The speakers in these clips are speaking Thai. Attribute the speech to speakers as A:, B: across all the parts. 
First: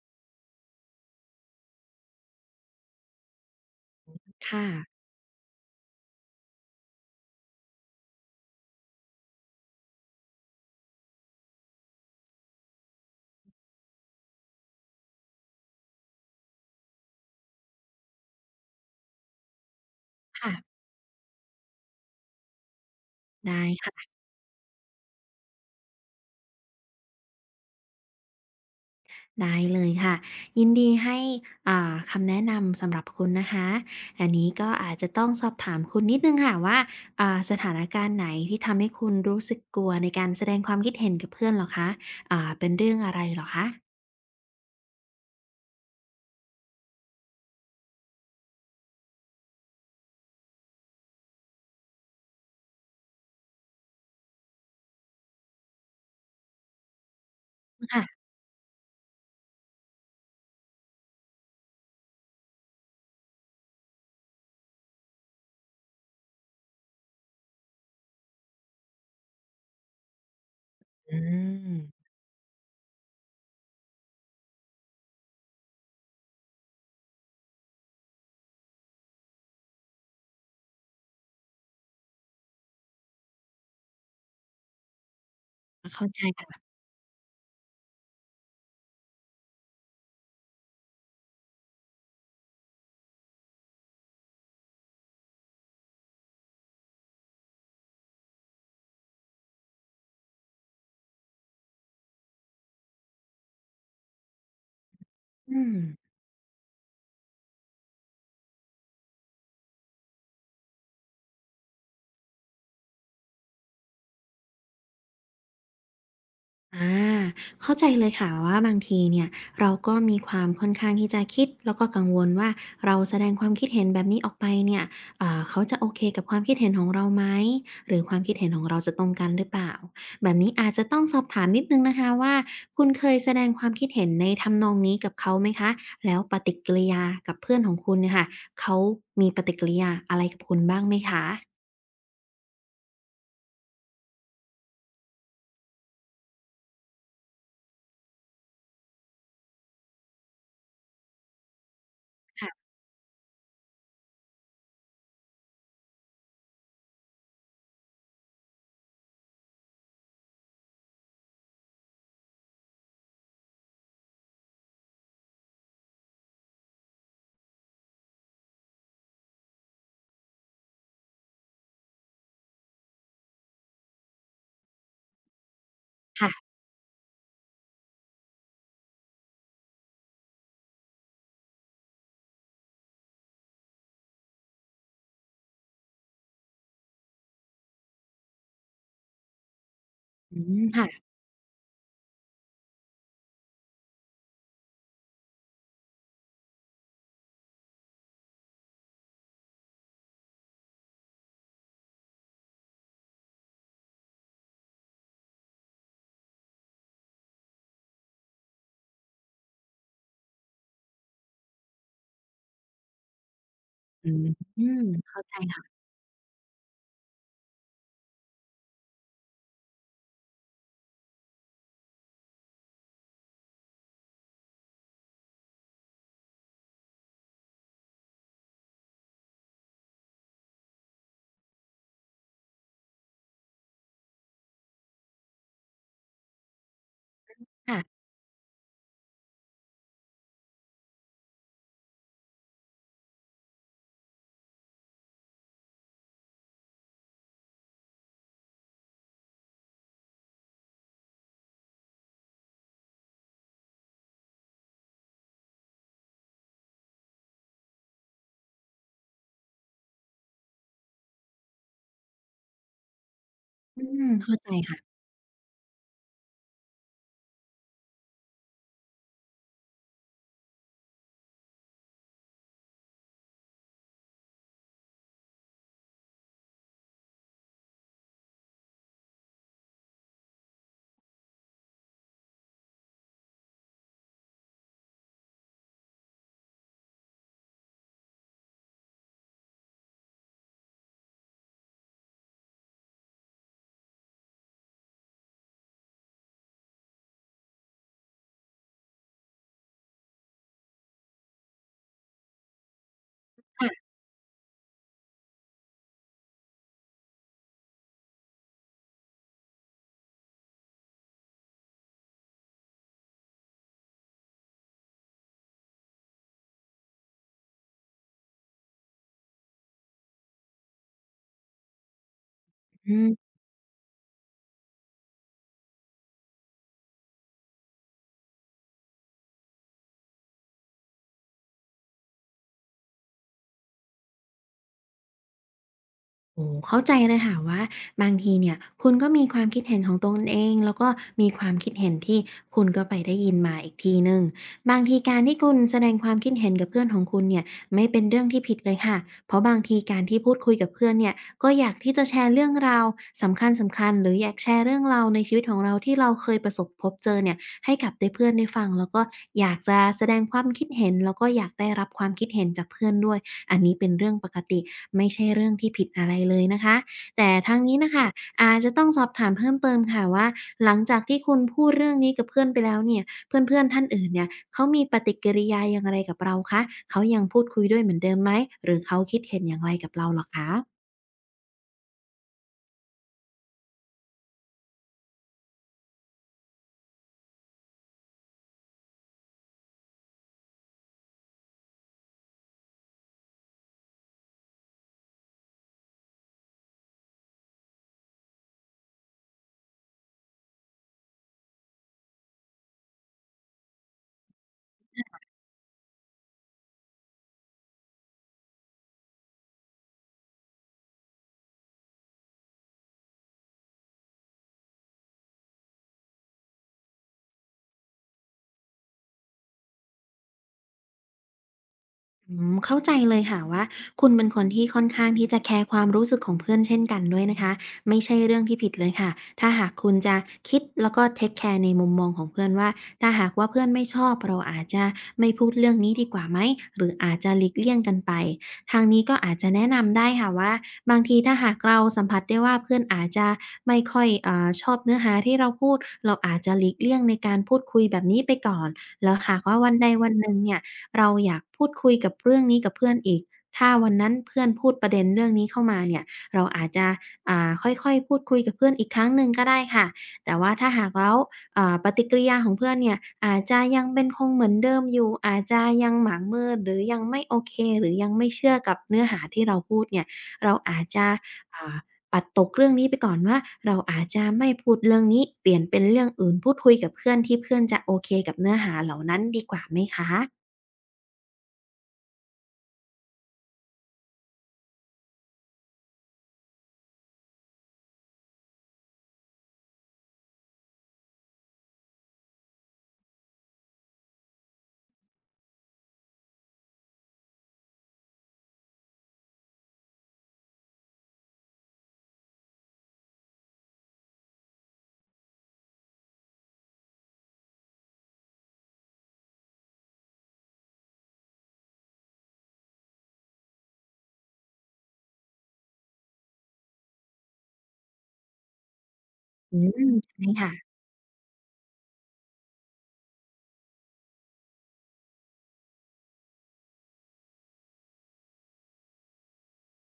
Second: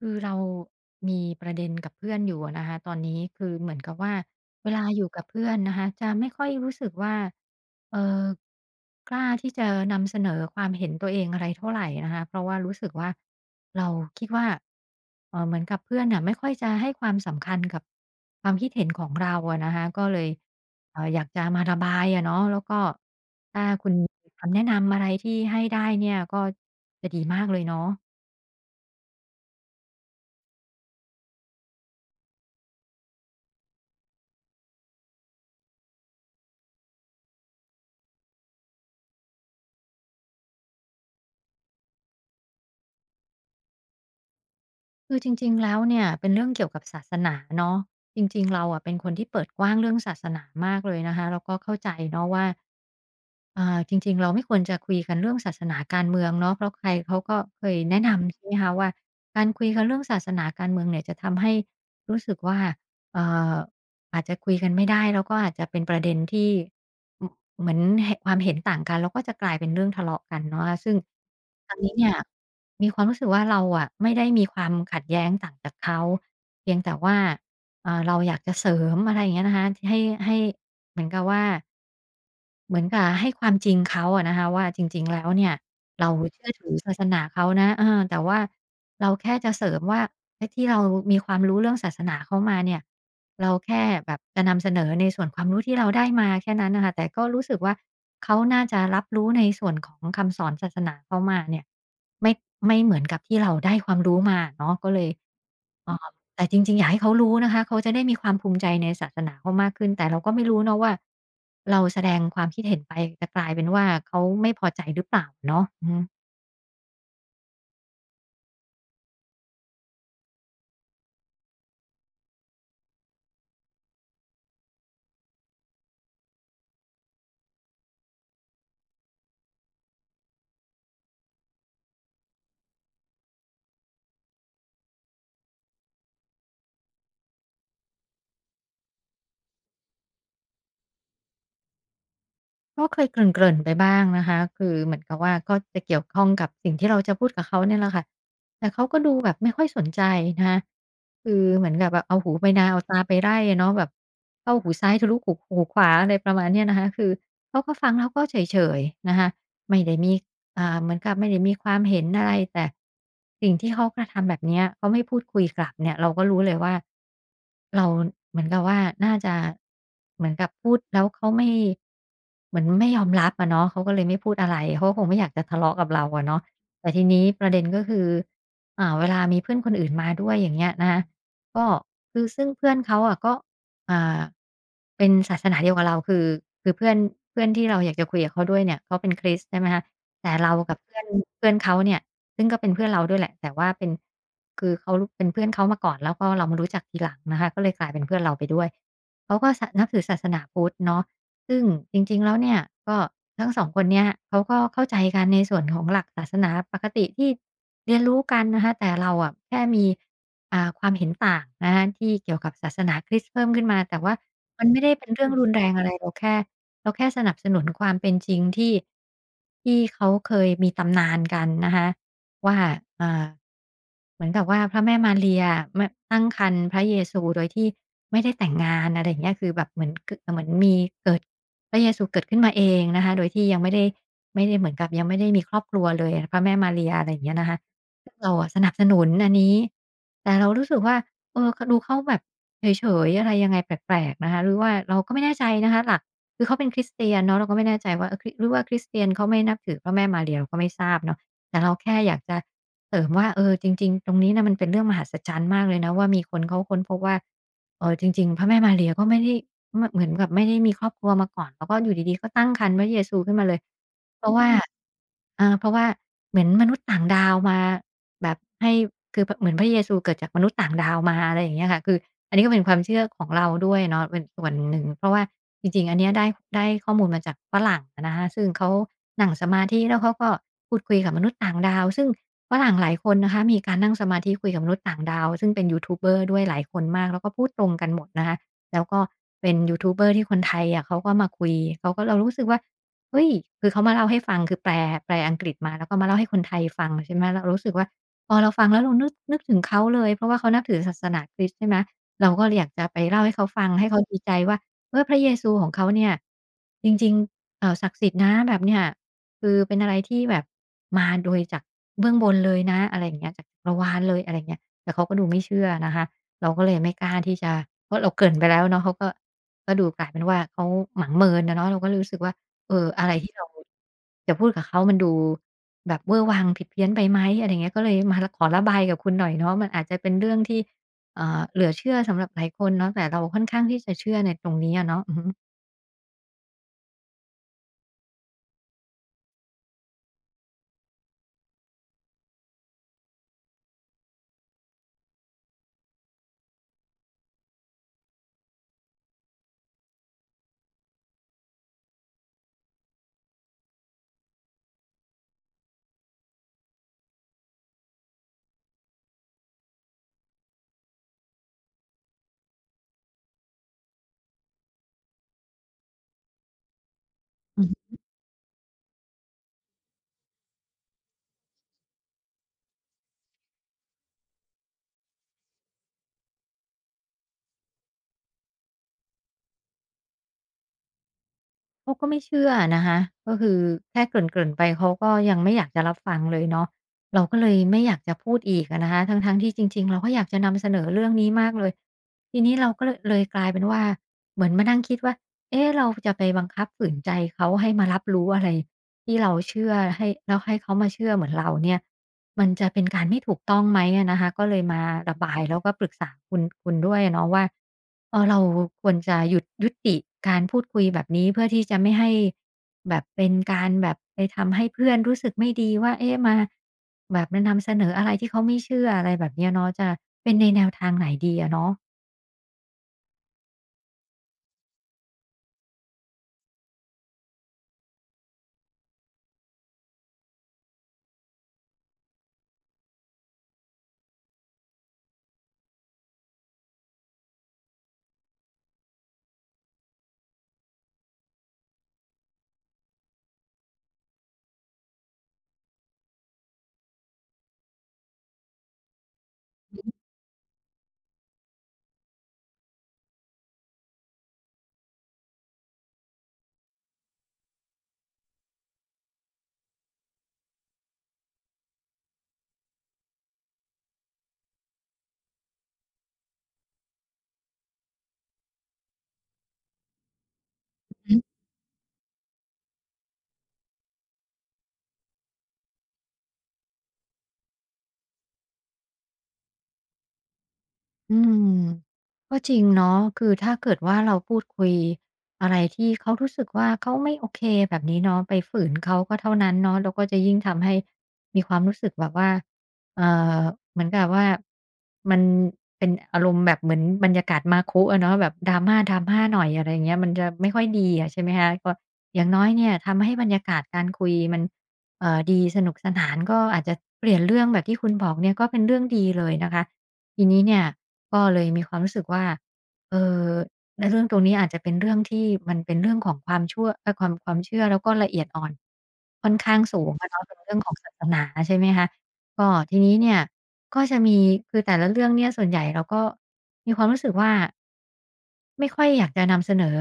A: คือเรามีประเด็นกับเพื่อนอยู่อะนะคะตอนนี้คือเหมือนกับว่า
B: ค่ะ
A: เวลาอยู่กับเพื่อนนะคะจะไม่ค่อยรู้สึกว่าเออกล้าที่จะนำเสนอความเห็นตัวเองอะไรเท่าไหรนะคะเพราะว่ารู้สึกว่าเราคิดว่าเหมือนกับเพื่อนน่ะไม่ค่อยจะให้ความสำคัญกับความคิดเห็นของเราอะนะคะก็เลย
B: ค่ะ
A: อยากจะมาระบายอะเนาะแล้วก็
B: ได้
A: ถ้าคุณ
B: ค่ะ
A: มีคำแนะนำอะไรที่ให้ได้เนี่ยก็จะดีมากเลยเนาะ
B: ได้เลยค่ะ ยินดีให้คำแนะนำสำหรับคุณนะคะ อันนี้ก็อาจจะต้องสอบถามคุณนิดหนึ่งค่ะว่าสถานการณ์ไหนที่ทำให้คุณรู้สึกกลัวในการแสดงความคิดเห็นกับเพื่อนเหรอคะเป็นเรื่องอะไรเหรอคะ
A: คือจริงๆแล้วเนี่ยเป็นเรื่องเกี่ยวกับศาสนาเนาะจริงๆเราอะเป็นคนที่เปิดกว้างเรื่องศาสนามากเลยนะคะแล้วก็เข้าใจเนาะว่าจริงๆเราไม่ควรจะคุยกันเรื่องศาสนาการเมืองเนาะเพราะใครเขาก็เคยแนะ
B: ค่ะ
A: นำใช่ไหมคะว่าการคุยกันเรื่องศาสนาการเมืองเนี่ยจะทำให้รู้สึกว่าเอ่ออาจจะคุยกันไม่ได้แล้วก็อาจจะเป็นประเด็นที่ อืมเหมือนความเห็นต่างกันแล้วก็จะกลายเป็นเรื่องทะเลาะกันเนาะซึ่ง
B: อื
A: ทา
B: ม
A: งนี้เนี่ยมีความรู้สึกว่าเราอะไม่ได้มีความขัดแย้งต่างจากเขาเพียงแต่ว่าเราอยากจะเสริมอะไรอย่างเงี้ยนะคะให้เหมือนกับว่า เหมือนกับให้ความจริงเขาอะนะคะว่าจริงๆแล้วเนี่ย
B: เข้า
A: เรา
B: ใจ
A: เชื่อ
B: ค่ะ
A: ถือศาสนาเขานะเออแต่ว่าเราแค่จะเสริมว่าไอ้ที่เรามีความรู้เรื่องศาสนาเขามาเนี่ยเราแค่แบบจะนำเสนอในส่วนความรู้ที่เราได้มาแค่นั้นน่ะค่ะแต่ก็รู้สึกว่าเขาน่าจะรับรู้ในส่วนของคำสอนศาสนาเขามาเนี่ยไม่ไม่เหมือนกับที่เราได้ความรู้มาอะเนาะก็เลย
B: อืม
A: ออแต่จริงๆอยากให้เขารู้นะคะเขาจะได้มีความภูมิใจในศาสนาเขามากขึ้นแต่เราก็ไม่รู้เนาะว่าเราแสดงความคิดเห็นไปจะกลายเป็นว่าเขาไม่พอใจหรือเปล่าเนาะอือฮึ
B: อ่าเข้าใจเลยค่ะว่าบางทีเนี่ยเราก็มีความค่อนข้างที่จะคิดแล้วก็กังวลว่าเราแสดงความคิดเห็นแบบนี้ออกไปเนี่ยเขาจะโอเคกับความคิดเห็นของเราไหมหรือความคิดเห็นของเราจะตรงกันหรือเปล่าแบบนี้อาจจะต้องสอบถามนิดนึงนะคะว่าคุณเคยแสดงความคิดเห็นในทำนองนี้กับเขาไหมคะแล้วปฏิกิริยากับเพื่อนของคุณเนี่ยค่ะเขามีปฏิกิริยาอะไรกับคุณบ้างไหมคะ
A: ก็เคยเกริ่นๆไปบ้างนะคะคือเหมือนกับว่าก็จะเกี่ยวข้องกับสิ่งที่เราจะพูดกับเขาเนี่ยแหละค่ะแต่เขาก็ดูแบบไม่ค่อยสนใจนะคะคือเหมือนกับแบบเอาหูไป
B: ค่ะ
A: นาเอาตาไปไร่อะเนาะแบบเข้าหูซ้ายทะลุหูขวาอะไรประมาณเนี้ยนะคะคือเขาก็ฟังแล้วก็เฉยๆนะคะไม่ได้มี เหมือนกับไม่ได้มีความเห็นอะไรแต่สิ่งที่เขากระทำแบบเนี้ยเขาไม่พูดคุยกลับเนี่ยเราก็รู้เลยว่าเราเหมือนกับว่าน่าจะเหมือนกับพูดแล้วเขาไม่เหมือนไม่ยอมรับอะเนาะเขาก็เลยไม่พูดอะไรเขาก็คงไม่อยากจะทะเลาะกับเราอะเนาะ
B: ค่ะ
A: แต่ทีนี้ประเด็นก็คือเวลามีเพื่อนคนอื่นมาด้วยอย่างเงี้ยนะคะก็คือซึ่งเพื่อนเขาอะก็อ่าเป็นศาสนาเดียวกับเราคือเพื่อนเพื่อนที่เราอยากจะคุยกับเขาด้วยเนี่ยเขาเป็นคริสต์ใช่ไหมคะ แต่
B: อื
A: เรา
B: ม
A: กับเพื่อ
B: ค่ะ
A: นเพื่อนเขาเนี่ยซึ่งก็เป็นเพื่อนเราด้วยแหละแต่ว่าเป็นคือเขาเป็นเพื่อนเขามาก่อนแล้วก็เรามารู้จักทีหลังนะคะก็เลยกลายเป็นเพื่อนเราไปด้วยเขาก็สนับถือศาสนาพุทธเนาะซึ่งจริงๆแล้วเนี่ยก็ทั้งสองคนเนี่ยเขาก็เข้าใจกันในส่วนของหลักศาสนาปกติที่เรียนรู้กันนะคะแต่เราอะแค่มีความเห็นต่างนะคะที่เกี่ยวกับศาสนาคริสต์เพิ่มขึ้นมาแต่
B: อื
A: ว่า
B: ม
A: มันไม่ได้เป็น
B: เข้า
A: เรื่อง
B: ใจ
A: รุนแร
B: ค่ะ
A: งอะไรเราแค่ เราแค่สนับสนุนความเป็นจริงที่เขาเคยมีตำนานกันนะคะว่าอ่าเหมือนกับว่าพระแม่มารีอะตั้งครรภ์พระเยซูโดยที่ไม่ได้แต่งงานอะไรอย่างเงี้ยคือแบบเหมือนมีเกิดพระเยซูเกิดขึ้นมาเองนะคะโดยที่ยังไม่ได้เหมือนกับยังไม่ได้มีครอบครัวเลยพระแม่มารีอะไรอย่างเงี้ยนะคะ
B: ค่ะ
A: ซึ่งเราอะสนับสนุนอันนี้แต่เรารู้สึกว่าเออดูเขาแบบเฉยๆอะไรยังไงแปลกๆนะคะหรือว่าเราก็ไม่แน่ใจนะคะหลัก คือเขาเป็นคริสเตียนเนาะเราก็ไม่แน่ใจว่าเออคริหรือว่าคริสเตียนเขาไม่นับถือพระแม่มารีเราก็ไม่ทราบเนาะแต่เราแค่อยากจะเสริมว่าเออจริงๆตรงนี้น่ะมันเป็นเรื่องมหัศจรรย์มากเลยนะว่ามีคนเขาค้นพบว่าจริงๆพระแม่มารีก็ไม่ได้เหมือนกับไม่ได้มีครอบครัวมาก่อนแล้วก็อยู่ดีๆก็ตั้งครรภ์พระเยซูขึ้นมาเลย
B: อืม
A: เพ
B: เข้า
A: ราะ
B: ใจ
A: ว่า
B: ค่ะ
A: เพราะว่าเหมือนมนุษย์ต่างดาวมาแบบให้คือเหมือนพระเยซูเกิดจากมนุษย์ต่างดาวมาอะไรอย่างเงี้ยค่ะคือ อันนี้ก็เป็นความเชื่อของเราด้วยเนาะเป็นส่วนหนึ่งเพราะว่าจริงๆอันเนี้ยได้ข้อมูลมาจากฝรั่งอะนะคะซึ่งเขานั่งสมาธิแล้วเขาก็พูดคุยกับมนุษย์ต่างดาวซึ่งฝรั่งหลายคนนะคะมีการนั่งสมาธิคุยกับมนุษย์ต่างดาวซึ่งเป็นยูทูบเบอร์ด้วยหลายคนมากแล้วก็พูดตรงกันหมดนะคะแล้วก็เป็นยูทูบเบอร์ที่คนไทยอะเขาก็มาคุยเขาก็เรารู้สึกว่าเฮ้ยคือเขามาเล่าให้ฟังคือแปลอังกฤษมาแล้วก็มาเล่าให้คนไทยฟังใช่ไหมเรารู้สึกว่าพอเราฟังแล้วเรานึกถึงเขาเลยเพราะว่าเขานับถือศาสนาคริสต์ใช่ไหม เราก็เลยอยากจะไปเล่าให้เขาฟัง
B: ค่ะ
A: ให้เขาดีใจว่าเออพระเยซูของเขาเนี่ยจริงๆศักดิ์สิทธิ์นะแบบเนี้ยคือเป็นอะไรที่แบบมาโดยจากเบื้องบนเลยนะอะไรอย่างเงี้ยจากจักรวาลเลยอะไรอย่างเงี้ยแต่เขาก็ดูไม่เชื่อนะคะเราก็เลยไม่กล้าที่จะเพราะเราเกริ่นไปแล้วเนาะเขาก็ดูกลายเป็นว่าเขาหมางเมินอะเนาะเราก็เลยรู้สึกว่าเออ
B: อื
A: อะไร
B: ม
A: ที่เราจะพูดกับเขามันดูแบบเวอร์วังผิดเพี้ยนไปไหมอะไรอย่างเงี้ยก็เลยมาขอระบายกับคุณหน่อยเนาะมันอาจจะเป็นเรื่องที่ อ่าเหลือเชื่อสำหรับหลายคนเนาะแต่เราค่อนข้างที่จะเชื่อในตรงนี้อะเนาะอือฮึ
B: โอ้โฮเข้าใจเลยค่ะว่าบางทีเนี่ยคุณก็มีความคิดเห็นของตนเองแล้วก็มีความคิดเห็นที่คุณก็ไปได้ยินมาอีกทีหนึ่งบางทีการที่คุณแสดงความคิดเห็นกับเพื่อนของคุณเนี่ยไม่เป็นเรื่องที่ผิดเลยค่ะเพราะบางทีการที่พูดคุยกับเพื่อนเนี่ยก็อยากที่จะแชร์เรื่องราวสำคัญๆหรืออยากแชร์เรื่องราวในชีวิตของเราที่เราเคยประสบพบเจอเนี่ยให้กับได้เพื่อนได้ฟังแล้วก็อยากจะแสดงความคิดเห็นแล้วก็อยากได้รับความคิดเห็นจากเพื่อนด้วย อันนี้เป็นเรื่องปกติไม่ใช่เรื่องที่ผิดอะไรเลยนะคะแต่ทาง
A: อือฮ
B: นี้น่ะ
A: ึ
B: ค่ะอาจจะต้องสอบถามเพิ่มเติมค่ะว่าหลังจากที่คุณพูดเรื่องนี้กับเพื่อนไปแล้วเนี่ยเพื่อนๆท่านอื่นเนี่ยเขามีปฏิกิริยาอย่างไรกับเราคะเขายังพูดคุยด้วยเหมือนเดิมไหมหรือเขาคิดเห็นอย่างไรกับเราเหรอคะ
A: เขาก็ไม่เชื่ออะนะคะก็คือแค่เกริ่นๆไปเขาก็ยังไม่อยากจะรับฟังเลยเนาะเราก็เลยไม่อยากจะพูดอีกอะนะคะทั้งๆที่จริงๆเราก็อยากจะนำเสนอเรื่องนี้มากเลยทีนี้เราก็เลยกลายเป็นว่าเหมือนมานั่งคิดว่าเอ๊ะเราจะไปบังคับฝืนใจเขาให้มารับรู้อะไรที่เราเชื่อแล้วให้เขามาเชื่อเหมือนเราเนี่ย มันจะเป็นการไม่ถูกต้องไหมอะนะคะก็เลยมาระบายแล้วก็ปรึกษาคุณด้วยเนาะว่าเออเราควรจะหยุดยุติการพูดคุยแบบนี้เพื่อที่จะไม่ให้แบบเป็นการแบบไปทำให้เพื่อนรู้สึกไม่ดีว่าเอ๊ะมาแบบมานำเสนออะไรที่เขาไม่เชื่ออะไรแบบเนี้ยเนาะจะเป็นในแนวทางไหนดีอะเนาะ
B: อืมเข้าใจเลยค่ะว่าคุณเป็นคนที่ค่อนข้างที่จะแคร์ความรู้สึกของเพื่อนเช่นกันด้วยนะคะไม่ใช่เรื่องที่ผิดเลยค่ะถ้าหากคุณจะคิดแล้วก็เทคแคร์ในมุมมองของเพื่อนว่าถ้าหากว่าเพื่อนไม่ชอบเราอาจจะไม่พูดเรื่องนี้ดีกว่าไหมหรืออาจจะหลีกเลี่ยงกันไปทางนี้ก็อาจจะแนะนำได้ค่ะว่าบางทีถ้าหากเราสัมผัสได้ว่าเพื่อนอาจจะไม่ค่อยชอบเนื้อหาที่เราพูดเราอาจจะหลีกเลี่ยงในการพูดคุยแบบนี้ไปก่อนแล้วหากว่าวันใดวันหนึ่งเนี่ย เราอยากพูดคุยกับเรื่องนี้กับเพื่อนอีกถ้าวันนั้นเพื่อนพูดประเด็นเรื่องนี้เข้ามาเนี่ยเราอาจจะค่อยๆพูดคุยกับเพื่อนอีกครั้งหนึ่งก็ได้ค่ะ แต่ว่าถ้าหากแล้วปฏิกิริยาของเพื่อนเนี่ยอาจจะยังเป็นคงเหมือนเดิมอยู่อาจจะยังหมางเมินหรือยังไม่โอเคหรือยังไม่เชื่อกับเนื้อหาที่เราพูดเนี่ยเราอาจจะอ่าปัดตกเรื่องนี้ไปก่อนว่าเราอาจจะไม่พูดเรื่องนี้เปลี่ยนเป็นเรื่องอื่นพูดคุยกับเพื่อนที่เพื่อนจะโอเคกับเนื้อหาเหล่านั้นดีกว่าไหมคะ
A: อืมก็จริงเนาะคือถ้าเกิดว่าเราพูดคุยอะไรที่เขารู้สึกว่าเขาไม่โอเคแบบนี้เนาะไปฝืนเขาก็เท่านั้นเนาะแล้วก็จะยิ่งทำให้มีความรู้สึกแบบว่าเอ่อเหมือนกับว่ามันเป็นอารมณ์แบบเหมือนบรรยากาศมาคุอะเนาะแบบ drama drama หน่อยอะไรอย่างเงี้ยมันจะไม่ค่อยดีอะใช่ไหมคะก็อย่างน้อยเนี่ยทำให้บรรยากาศการคุยมันดีสนุกสนานก็อาจจะเปลี่ยนเรื่องแบบที่คุณบอกเนี่ยก็เป็นเรื่องดีเลยนะคะ ทีนี้เนี่ยก็เลยมีความรู้สึกว่าเออในเรื่องตรงนี้อาจจะเป็นเรื่องที่มันเป็นเรื่องของความชั่วเออความความเชื่อแล้วก็ละเอียดอ่อนค่อน
B: อื
A: ข้างสู
B: ม
A: งอะเนาะ
B: ใช่
A: เป็น
B: ค่ะ
A: เรื่องของศาสนาใช่ไหมคะ ก็ทีนี้เนี่ยก็จะมีคือแต่ละเรื่องเนี่ยส่วนใหญ่เราก็มีความรู้สึกว่าไม่ค่อยอยากจะนำเสนอ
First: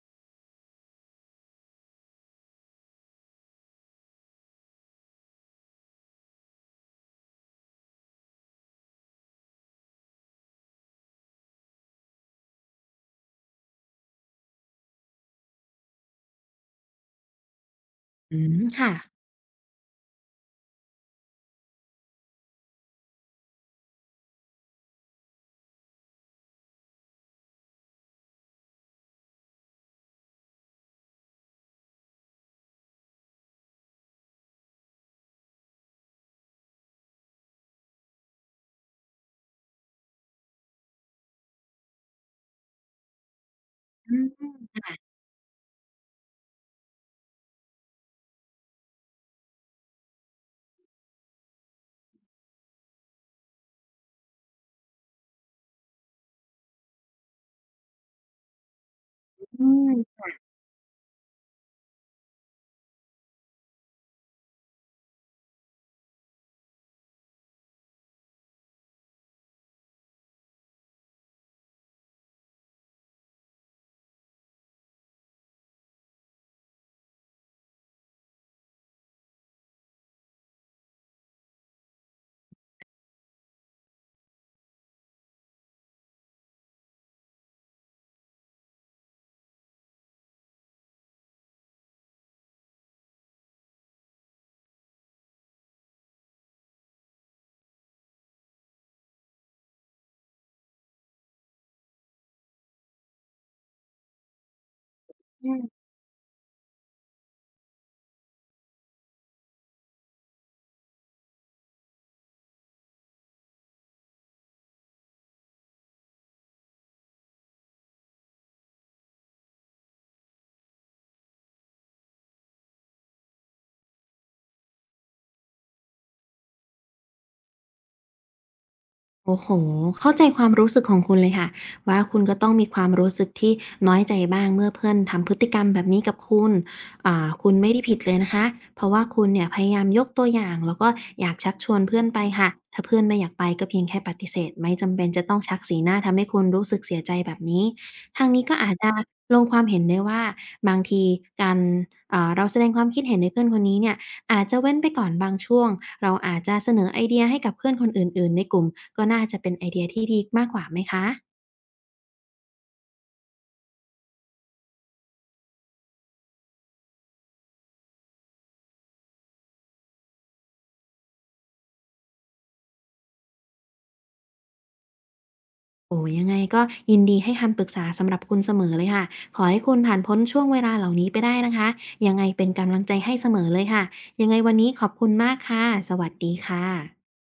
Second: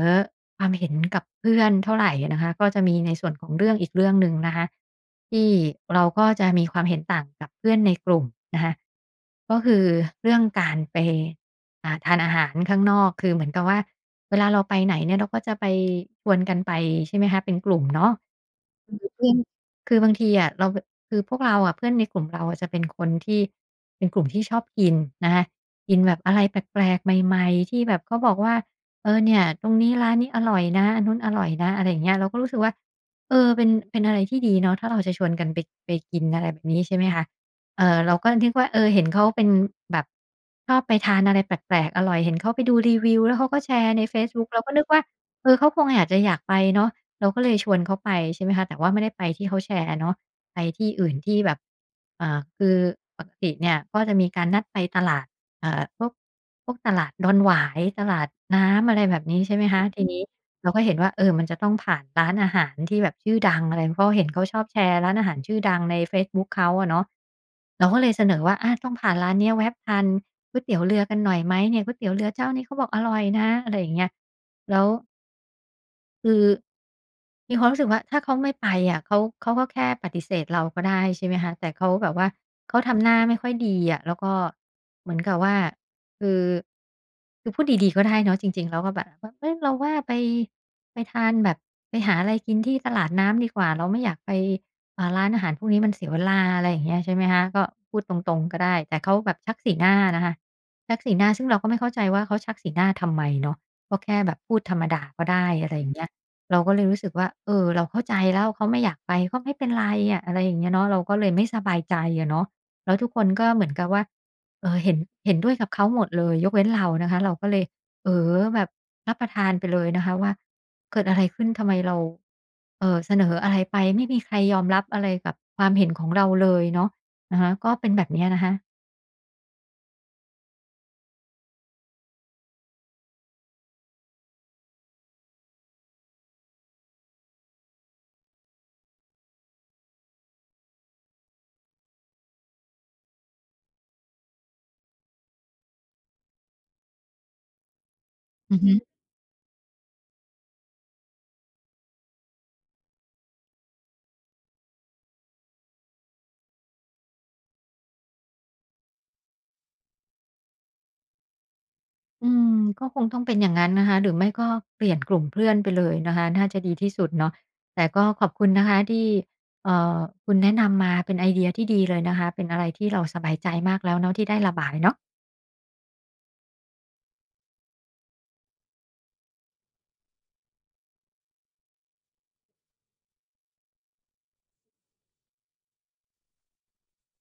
A: ความเห็นกับเพื่อนเท่าไรนะคะก็จะมีในส่วนของเรื่องอีกเรื่องหนึ่งนะคะที่เราก็จะมีความเห็นต่างกับเพื่อนในกลุ่มนะคะก็คือเรื่องการไปทานอาหารข้างนอกคือเหมือนกับว่าเวลาเราไปไหนเนี่ยเราก็จะไปชวนกันไปใช่ไหมคะเป็นกลุ่มเนาะ
B: อืมค่ะ
A: คือเพื่อนคือบางทีอะเรา คือพวกเราอะเพื่อนในกลุ่มเราอะจะเป็นคนที่เป็นกลุ่มที่ชอบกินนะคะกินแบบอะไรแปลกๆใหม่ๆที่แบบเขาบอกว่าเออเนี่ยตรงนี้ร้านนี้อร่อยนะอันนู้นอร่อยนะอะไรอย่างเงี้ยเราก็รู้สึกว่าเออเป็นอะไรที่ดีเนาะถ้าเราจะชวนกันไปไปกินอะไรแบบนี้ใช่ไหมคะเราก็นึกว่าเออเห็นเขาเป็นแบบชอบไปทานอะไรแปลกๆอร่อยเห็นเขาไปดูรีวิวแล้วเขาก็แชร์ใน
B: อื
A: เฟ
B: ม
A: ซ
B: อื
A: บุ๊ก
B: ม
A: เราก็นึกว่าเออเขาคงอยากจะอยากไปเนาะเราก็เลยชวนเขาไปใช่ไหมคะแต่ว่าไม่ได้ไปที่เขาแชร์เนาะ ไปที่อื่นที่แบบเอ่าคือปกติเนี่ยก็จะมีการนัดไปตลาดเอ่อพวกพวกตลาดดอนหวายตลาดน้ำอะไรแบบนี้ใช่ไหมคะทีนี้เราก็เห็นว่าเออมันจะต้องผ่านร้านอาหารที่แบบชื่อดังอะไรเพราะเห็นเขาชอบแชร์ร้านอาหารชื่อดังในเฟซบุ๊กเขาอะเนาะเราก็เลยเสนอว่าอาต้องผ่านร้านเนี้ยแวะทานก๋วยเตี๋ยวเรือกันหน่อยไหมเนี่ยก๋วยเตี๋ยวเรือเจ้านี้เขาบอกอร่อยนะอะไรอย่างเงี้ยแล้ว คือมีความรู้สึกว่าถ้าเขาไม่ไปอะเขาก็แค่ปฏิเสธเราก็ได้ใช่ไหมคะแต่เขาแบบว่าเขาทำหน้าไม่ค่อยดีอะแล้วก็เหมือนกับว่าคือคือพูดดีๆก็ได้เนาะจริงๆแล้วก็แบบว่าเฮ้ยเราว่าไปไปทานแบบไปหาอะไรกินที่ตลาดน้ำดีกว่าเราไม่อยากไปร้านอาหารพวกนี้มันเสียเวลาอะไรอย่างเงี้ยใช่ไหมคะก็พูดตรงๆก็ได้แต่เขาแบบชักสีหน้านะคะชักสีหน้าซึ่งเราก็ไม่เข้าใจว่าเขาชักสีหน้าทำไมเนาะก็แค่แบบพูดธรรมดาก็ได้
B: อืม
A: อะไรอย่างเงี้ย เราก็เลยรู้สึกว่าเออเราเข้าใจแล้วเขาไม่อยากไปก็ไม่เป็นไรอะอะไรอย่างเงี้ยเนาะเราก็เลยไม่สบายใจอะเนาะแล้วทุกคนก็เหมือนกับว่าเออเห็นด้วยกับเขาหมดเลยยกเว้นเรานะคะเราก็เลยเอ๋อแบบรับประทานไปเลยนะคะว่าเกิดอะไรขึ้นทำไมเราเสนออะไรไปไม่มีใครยอมรับอะไรกับความเห็นของเราเลยเนาะอะฮะก็เป็นแบบเนี้ยนะคะ
B: โอ้โฮเข้าใจความรู้สึกของคุณเลยค่ะ ว่าคุณก็ต้องมีความรู้สึกที่น้อยใจบ้างเมื่อเพื่อนทำพฤติกรรมแบบนี้กับคุณคุณไม่ได้ผิดเลยนะคะ เพราะว่าคุณเนี่ยพยายามยกตัวอย่างแล้วก็อยากชักชวนเพื่อนไปค่ะ ถ้าเพื่อนไม่อยากไปก็เพียงแค่ปฏิเสธไม่จำเป็นจะต้องชักสีหน้าทำให้คุณรู้สึกเสียใจแบบนี้ทางนี้ก็
A: อือ
B: อา
A: ฮึ
B: จจะลงความเห็นได้ว่าบางทีการเราแสดงความคิดเห็นในเพื่อนคนนี้เนี่ย อาจจะเว้นไปก่อนบางช่วงเราอาจจะเสนอไอเดียให้กับเพื่อนคนอื่นๆในกลุ่มก็น่าจะเป็นไอเดียที่ดีมากกว่าไหมคะ
A: อืมก็คงต้องเป็นอย่างนั้นนะคะหรือไม่ก็เปลี่ยนกลุ่มเพื่อนไปเลยนะคะน่าจะดีที่สุดเนาะแต่ก็ขอบคุณนะคะที่เอ่อคุณแนะนำมาเป็นไอเดียที่ดีเลยนะคะเป็นอะไรที่เราสบายใจมากแล้วเนาะที่ได้ระบายเนาะ
B: โอ้โฮยังไงก็ยินดีให้คำปรึกษาสำหรับคุณเสมอเลยค่ะขอให้คุณผ่านพ้นช่วงเวลาเหล่านี้ไปได้นะคะยังไงเป็นกำลังใจให้เสมอเลยค่ะยังไงวันนี้ขอบคุณมากค่ะสวัสดีค่ะ